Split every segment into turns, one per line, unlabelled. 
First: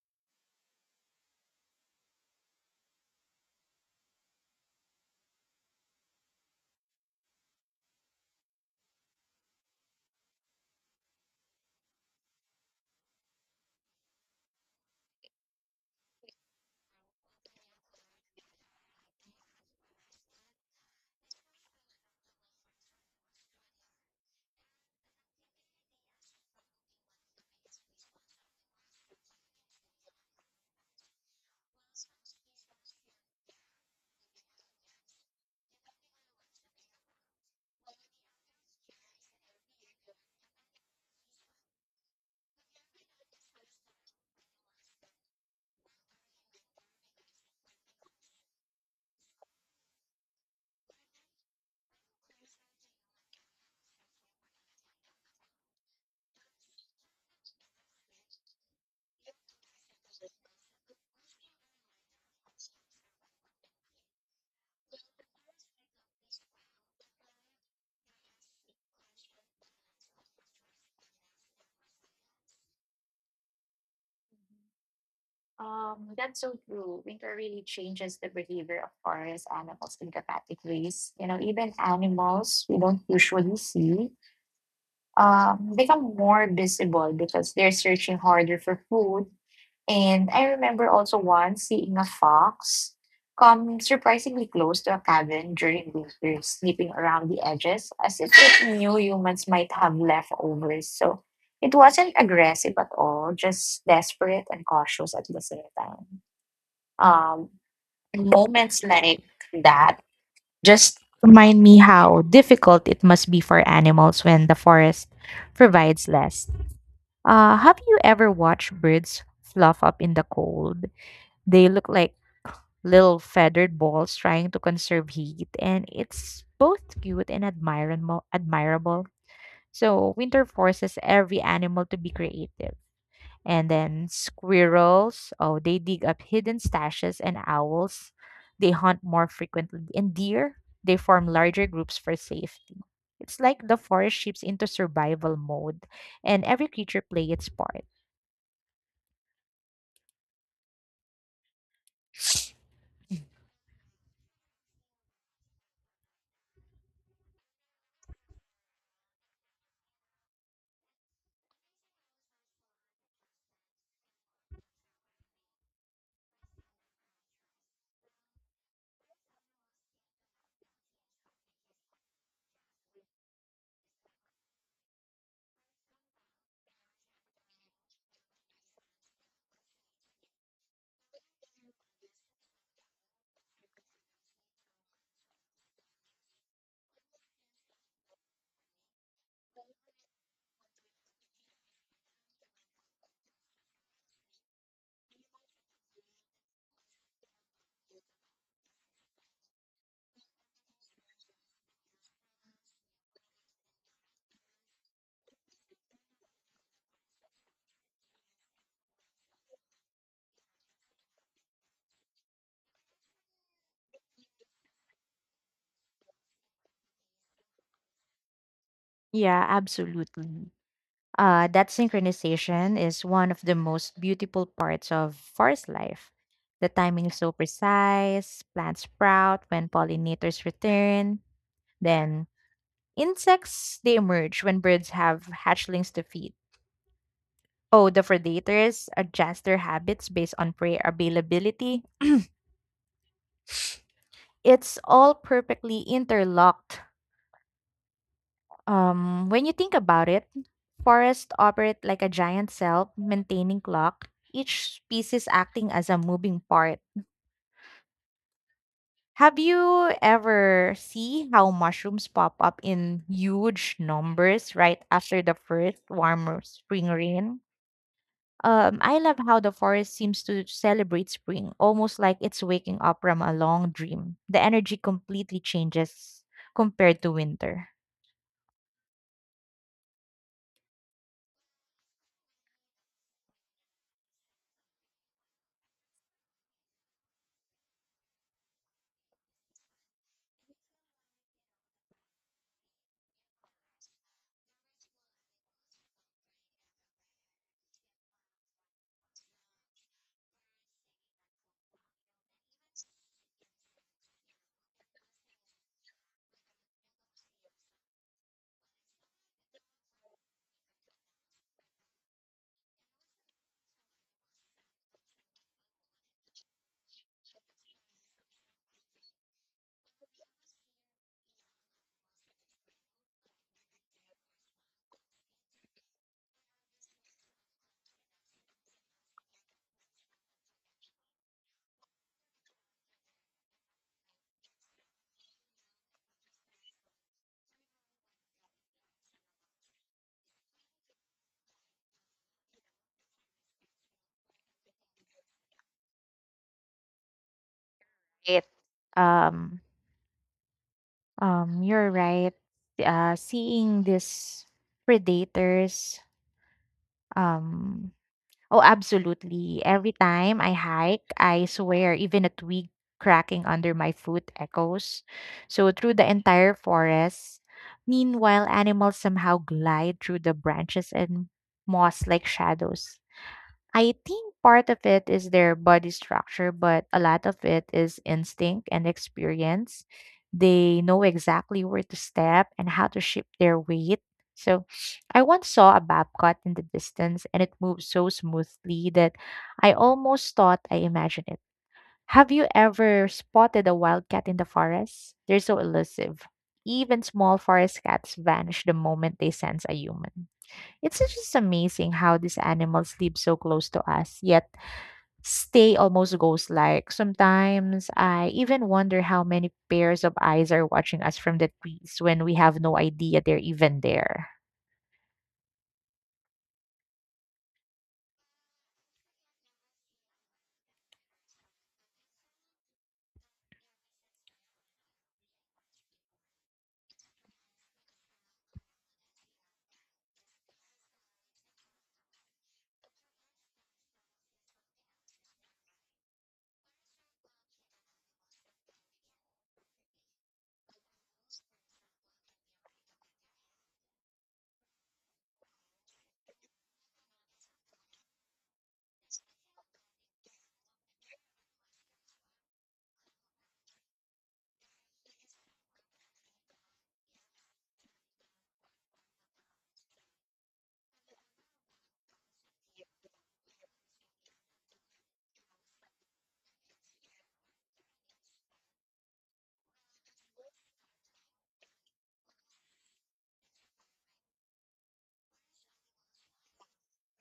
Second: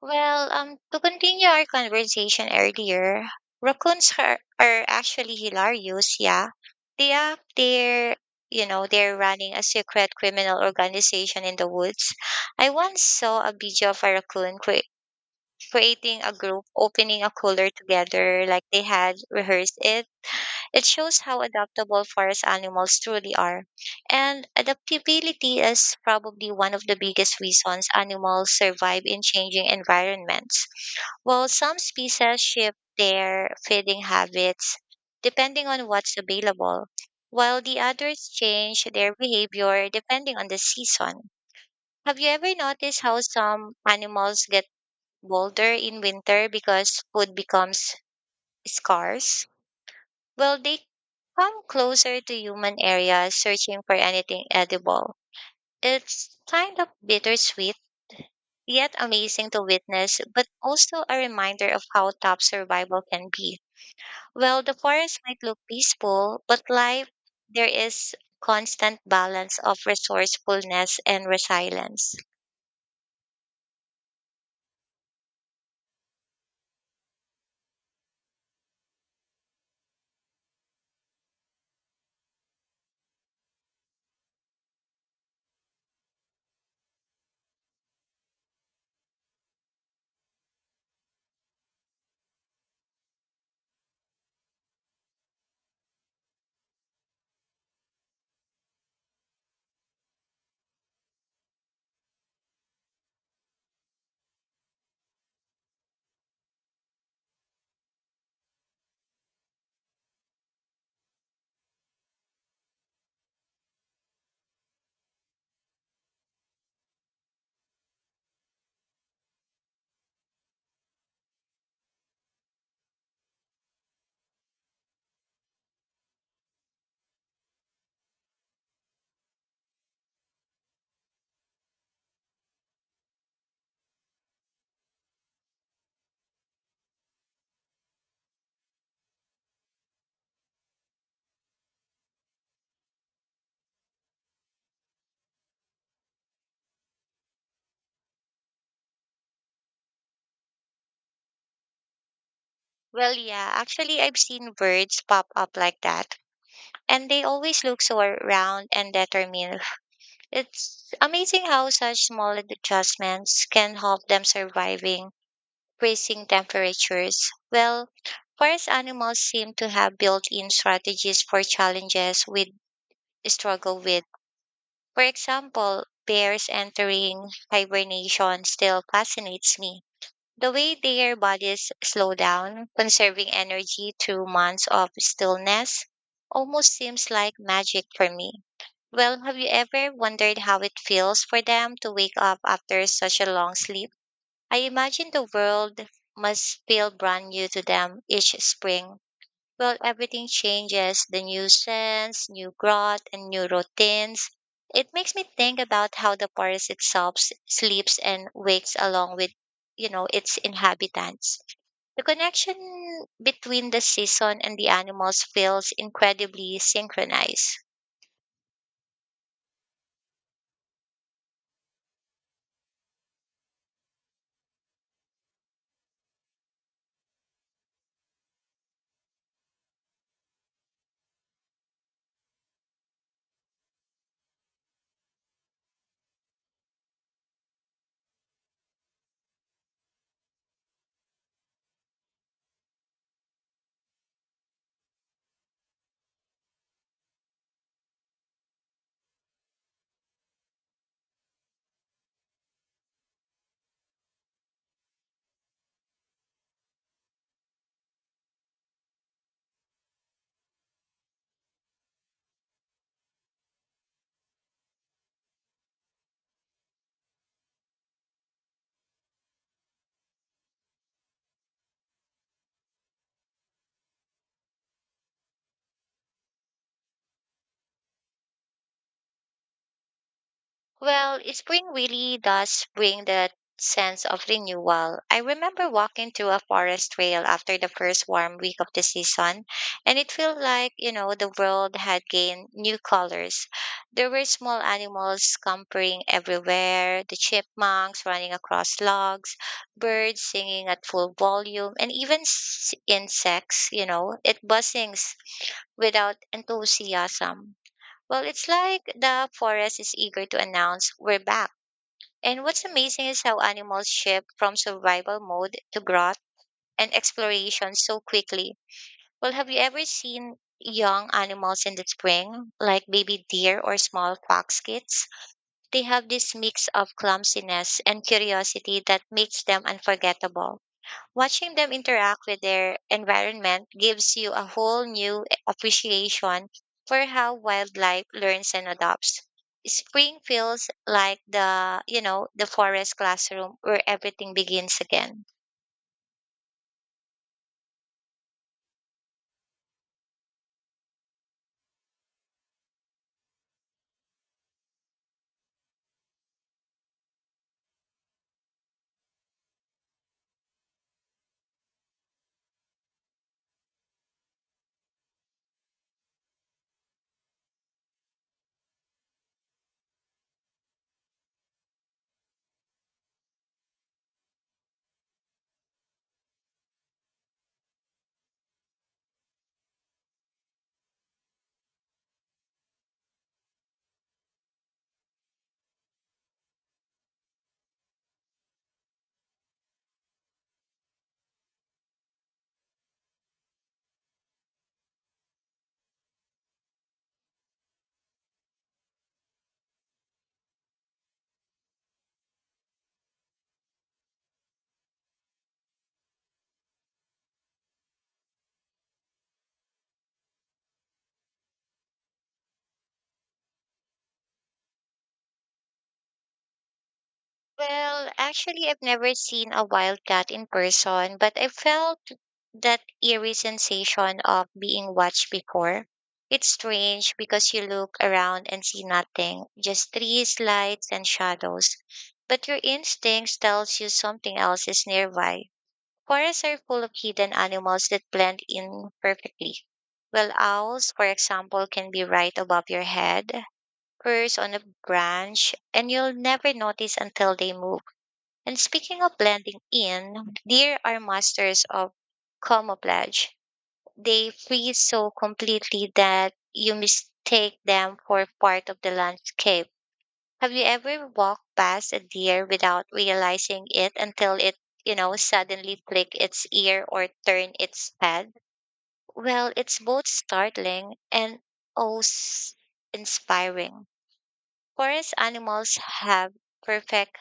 To continue our conversation earlier, raccoons are actually hilarious, yeah. They are there, you know, they're running a secret criminal organization in the woods. I once saw a video of a raccoon creating a group, opening a cooler together like they had rehearsed it. It shows how adaptable forest animals truly are. And adaptability is probably one of the biggest reasons animals survive in changing environments while some species shift their feeding habits depending on what's available, while the others change their behavior depending on the season. Have you ever noticed how some animals get bolder in winter because food becomes scarce? Well, they come closer to human areas searching for anything edible. It's kind of bittersweet, yet amazing to witness, but also a reminder of how tough survival can be. Well, the forest might look peaceful, but life there is constant balance of resourcefulness and resilience.
That's so true. Winter really changes the behavior of forest animals in dramatic ways. You know, even animals we don't usually see become more visible because they're searching harder for food. And I remember also once seeing a fox come surprisingly close to a cabin during winter, snipping around the edges as if it knew humans might have leftovers. So it wasn't aggressive at all, just desperate and cautious at the same time. Um, Moments like that just remind me how difficult it must be for animals when the forest provides less. Have you ever watched birds fluff up in the cold? They look like little feathered balls trying to conserve heat, and it's both cute and admirable. Admirable. So winter forces every animal to be creative. And then squirrels, oh, they dig up hidden stashes, and owls, they hunt more frequently. And deer, they form larger groups for safety. It's like the forest shifts into survival mode, and every creature plays its part.
Well, yeah, actually, I've seen birds pop up like that, and they always look so round and determined. It's amazing how such small adjustments can help them surviving freezing temperatures. Well, forest animals seem to have built-in strategies for challenges we struggle with. For example, bears entering hibernation still fascinates me. The way their bodies slow down, conserving energy through months of stillness, almost seems like magic for me. Well, have you ever wondered how it feels for them to wake up after such a long sleep? I imagine the world must feel brand new to them each spring. Well, everything changes the new sense, new growth, and new routines. It makes me think about how the forest itself sleeps and wakes along with, you know, its inhabitants. The connection between the season and the animals feels incredibly synchronized.
Yeah, absolutely. That synchronization is one of the most beautiful parts of forest life. The timing is so precise, plants sprout when pollinators return, then insects they emerge when birds have hatchlings to feed. Oh, the predators adjust their habits based on prey availability. It's all perfectly interlocked. When you think about it, forests operate like a giant cell, maintaining clock, each species acting as a moving part. Have you ever see how mushrooms pop up in huge numbers right after the first warm spring rain? I love how the forest seems to celebrate spring, almost like it's waking up from a long dream. The energy completely changes compared to winter.
Well, spring really does bring that sense of renewal. I remember walking through a forest trail after the first warm week of the season, and it felt like, you know, the world had gained new colors. There were small animals scampering everywhere, the chipmunks running across logs, birds singing at full volume, and even insects, you know, it buzzings without enthusiasm. Well, it's like the forest is eager to announce we're back. And what's amazing is how animals shift from survival mode to growth and exploration so quickly. Well, have you ever seen young animals in the spring, like baby deer or small fox kids? They have this mix of clumsiness and curiosity that makes them unforgettable. Watching them interact with their environment gives you a whole new appreciation for how wildlife learns and adapts. Spring feels like the the forest classroom where everything begins again.
It, um, you're right. Seeing these predators, um, oh, absolutely. Every time I hike, I swear even a twig cracking under my foot echoes. So through the entire forest. Meanwhile, animals somehow glide through the branches and moss like shadows. I think part of it is their body structure, but a lot of it is instinct and experience. They know exactly where to step and how to shift their weight. So, I once saw a bobcat in the distance and it moved so smoothly that I almost thought I imagined it. Have you ever spotted a wildcat in the forest? They're so elusive. Even small forest cats vanish the moment they sense a human. It's just amazing how these animals live so close to us, yet stay almost ghost-like. Sometimes I even wonder how many pairs of eyes are watching us from the trees when we have no idea they're even there.
Well, actually, I've never seen a wildcat in person, but I felt that eerie sensation of being watched before. It's strange because you look around and see nothing, just trees, lights, and shadows. But your instincts tells you something else is nearby. Forests are full of hidden animals that blend in perfectly. Well, owls, for example, can be right above your head, perched on a branch, and you'll never notice until they move. And speaking of blending in, deer are masters of camouflage. They freeze so completely that you mistake them for part of the landscape. Have you ever walked past a deer without realizing it until it, you know, suddenly flick its ear or turn its head? Well, it's both startling and oh, s- inspiring. Forest animals have perfect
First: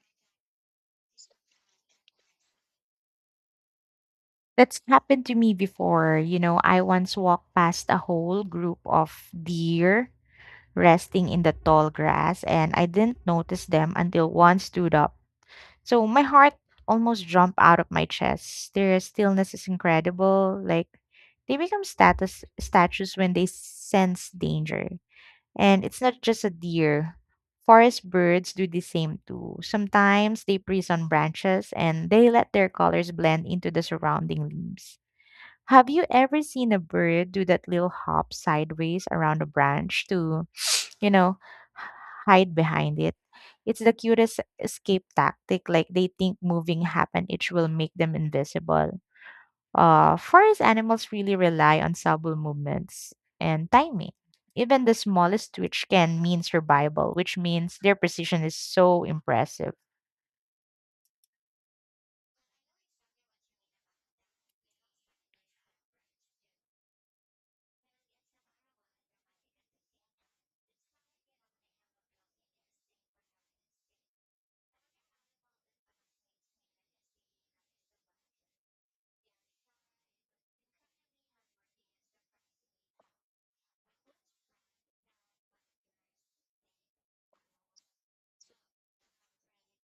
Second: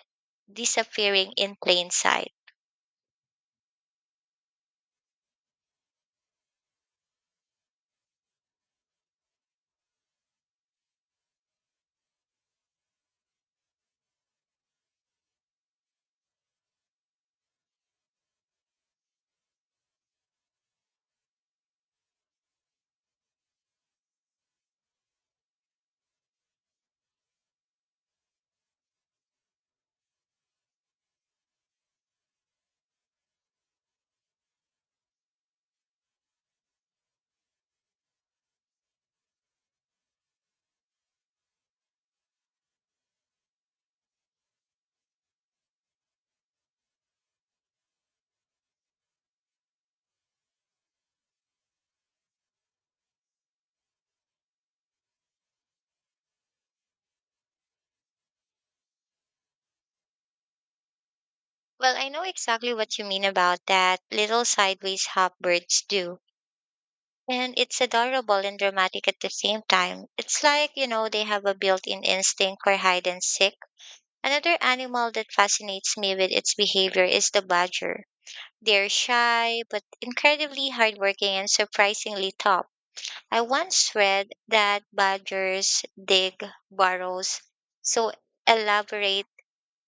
disappearing in plain sight.
That's happened to me before. You know, I once walked past a whole group of deer resting in the tall grass, and I didn't notice them until one stood up. So my heart almost jumped out of my chest. Their stillness is incredible. Like they become status statues when they sense danger. And it's not just a deer. Forest birds do the same too. Sometimes they breathe on branches and they let their colors blend into the surrounding leaves. Have you ever seen a bird do that little hop sideways around a branch to you know, h- hide behind it? It's the cutest escape tactic. Like they think moving happenage will make them invisible. Forest animals really rely on subtle movements and timing. Even the smallest twitch can mean survival, which means their precision is so impressive.
Well, I know exactly what you mean about that little sideways hop birds do. And it's adorable and dramatic at the same time. It's like, you know, they have a built in instinct for hide and seek. Another animal that fascinates me with its behavior is the badger. They're shy, but incredibly hardworking and surprisingly tough. I once read that badgers dig burrows so elaborate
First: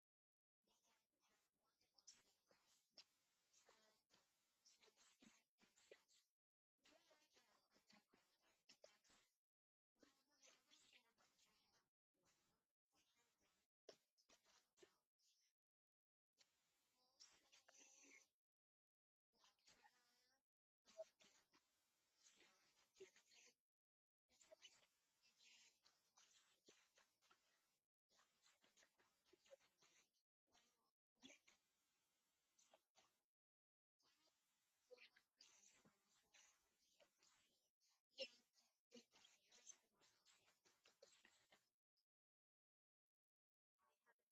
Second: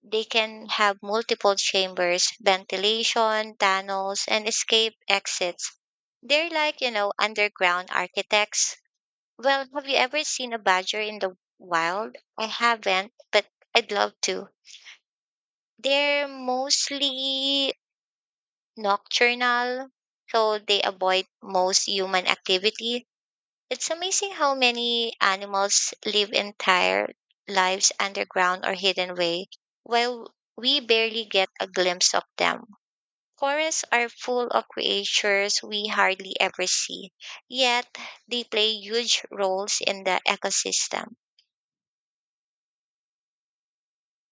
they can have multiple chambers, ventilation, tunnels, and escape exits. They're like, you know, underground architects. Well, have you ever seen a badger in the wild? I haven't, but I'd love to. They're mostly nocturnal, so they avoid most human activities. It's amazing how many animals live entire lives underground or hidden away, while we barely get a glimpse of them. Forests are full of creatures we hardly ever see, yet they play huge roles in the ecosystem.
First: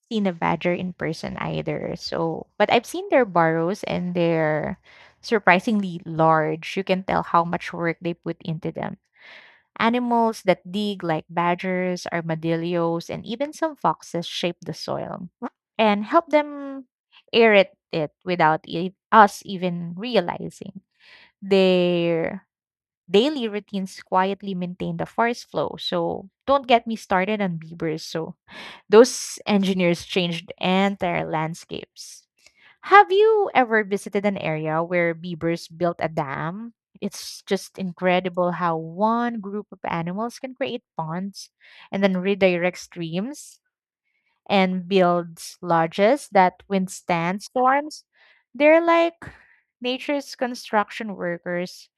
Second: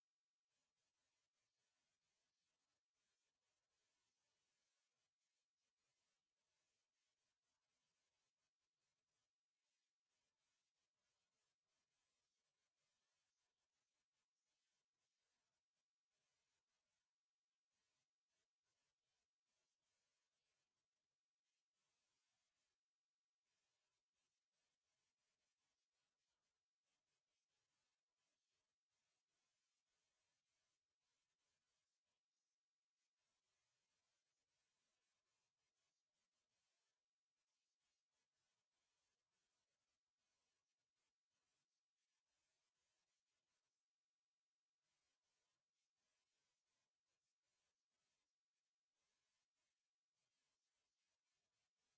Seen a badger in person either, so but I've seen their burrows and they're surprisingly large. You can tell how much work they put into them. Animals that dig, like badgers, armadillos, and even some foxes, shape the soil and help them aerate it without us even realizing. Their daily routines quietly maintain the forest flow. So don't get me started on beavers. So those engineers changed entire landscapes. Have you ever visited an area where beavers built a dam? It's just incredible how one group of animals can create ponds and then redirect streams and builds lodges that withstand storms. They're like nature's construction workers.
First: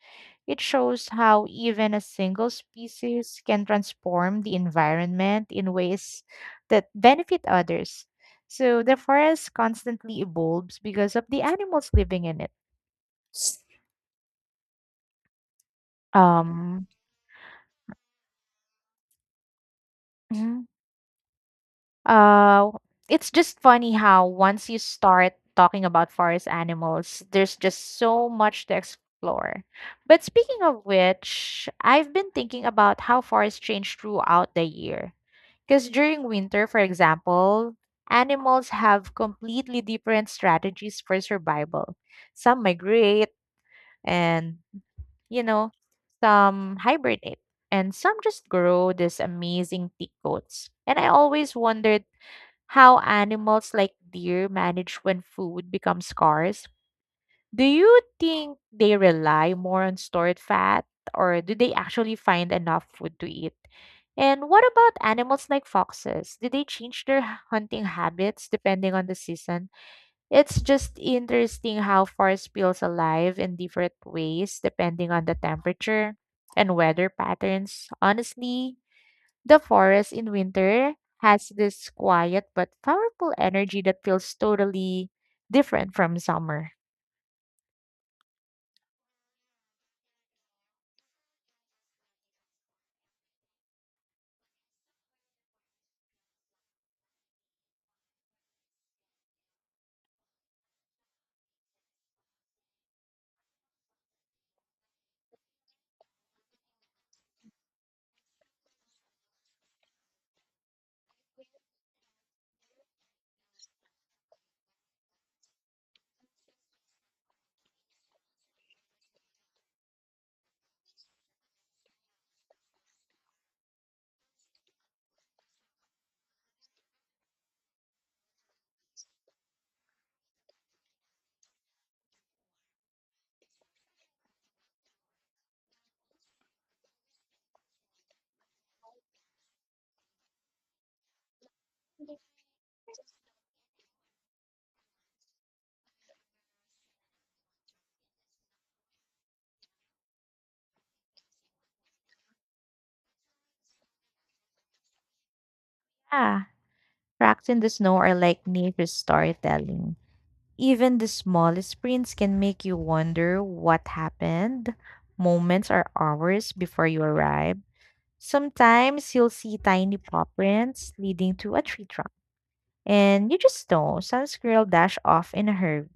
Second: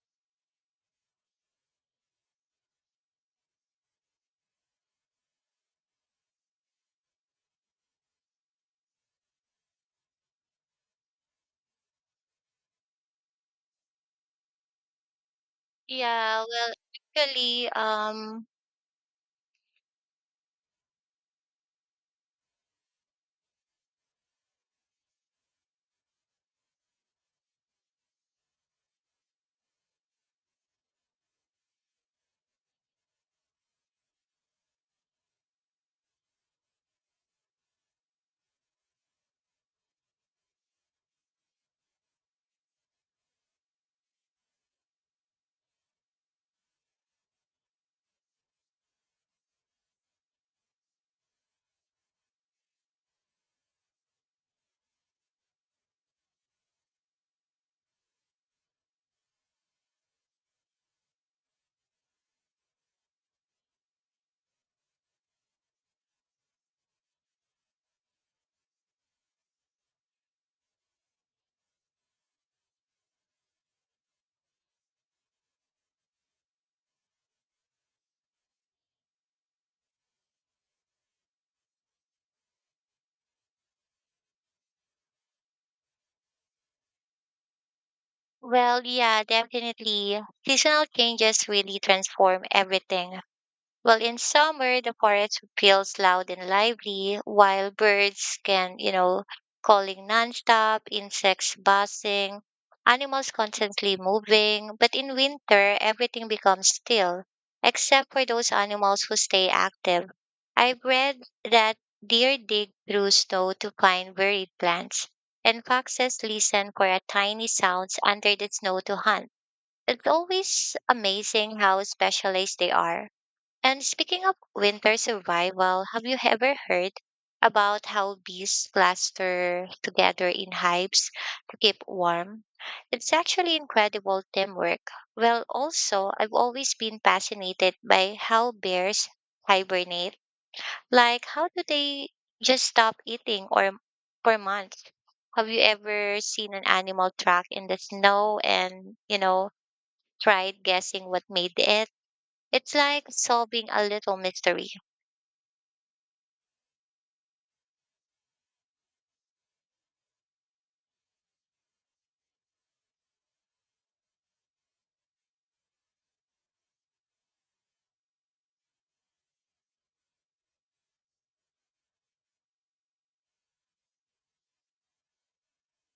It shows how even a single species can transform the environment in ways that benefit others. So the forest constantly evolves because of the animals living in it.
Yeah,
Um,
actually, um,
mhm. Uh, it's just funny how once you start talking about forest animals, there's just so much to explore. But speaking of which, I've been thinking about how forests change throughout the year. Because during winter, for example, animals have completely different strategies for survival. Some migrate and, you know, some hibernate, and some just grow these amazing thick coats. And I always wondered how animals like deer manage when food becomes scarce. Do you think they rely more on stored fat or do they actually find enough food to eat? And what about animals like foxes? Do they change their hunting habits depending on the season? It's just interesting how forest feels alive in different ways depending on the temperature and weather patterns. Honestly, the forest in winter has this quiet but powerful energy that feels totally different from summer.
well, yeah, definitely. Seasonal changes really transform everything. Well, in summer, the forest feels loud and lively, while birds can, you know, calling nonstop, insects buzzing, animals constantly moving. But in winter, everything becomes still, except for those animals who stay active. I've read that deer dig through snow to find buried plants, and foxes listen for a tiny sounds under the snow to hunt. It's always amazing how specialized they are. And speaking of winter survival, have you ever heard about how bees cluster together in hives to keep warm? It's actually incredible teamwork. Well, also, I've always been fascinated by how bears hibernate. Like, how do they just stop eating or for months? Have you ever seen an animal track in the snow and, you know, tried guessing what made it? It's like solving a little mystery.
Yeah, tracks in the snow are like nature's storytelling. Even the smallest prints can make you wonder what happened. Moments or hours before you arrive. Sometimes you'll see tiny paw prints leading to a tree trunk. And you just know some squirrel dashed off in a hurry.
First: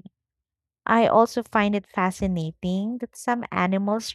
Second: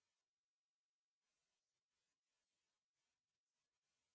I also find it fascinating that some animals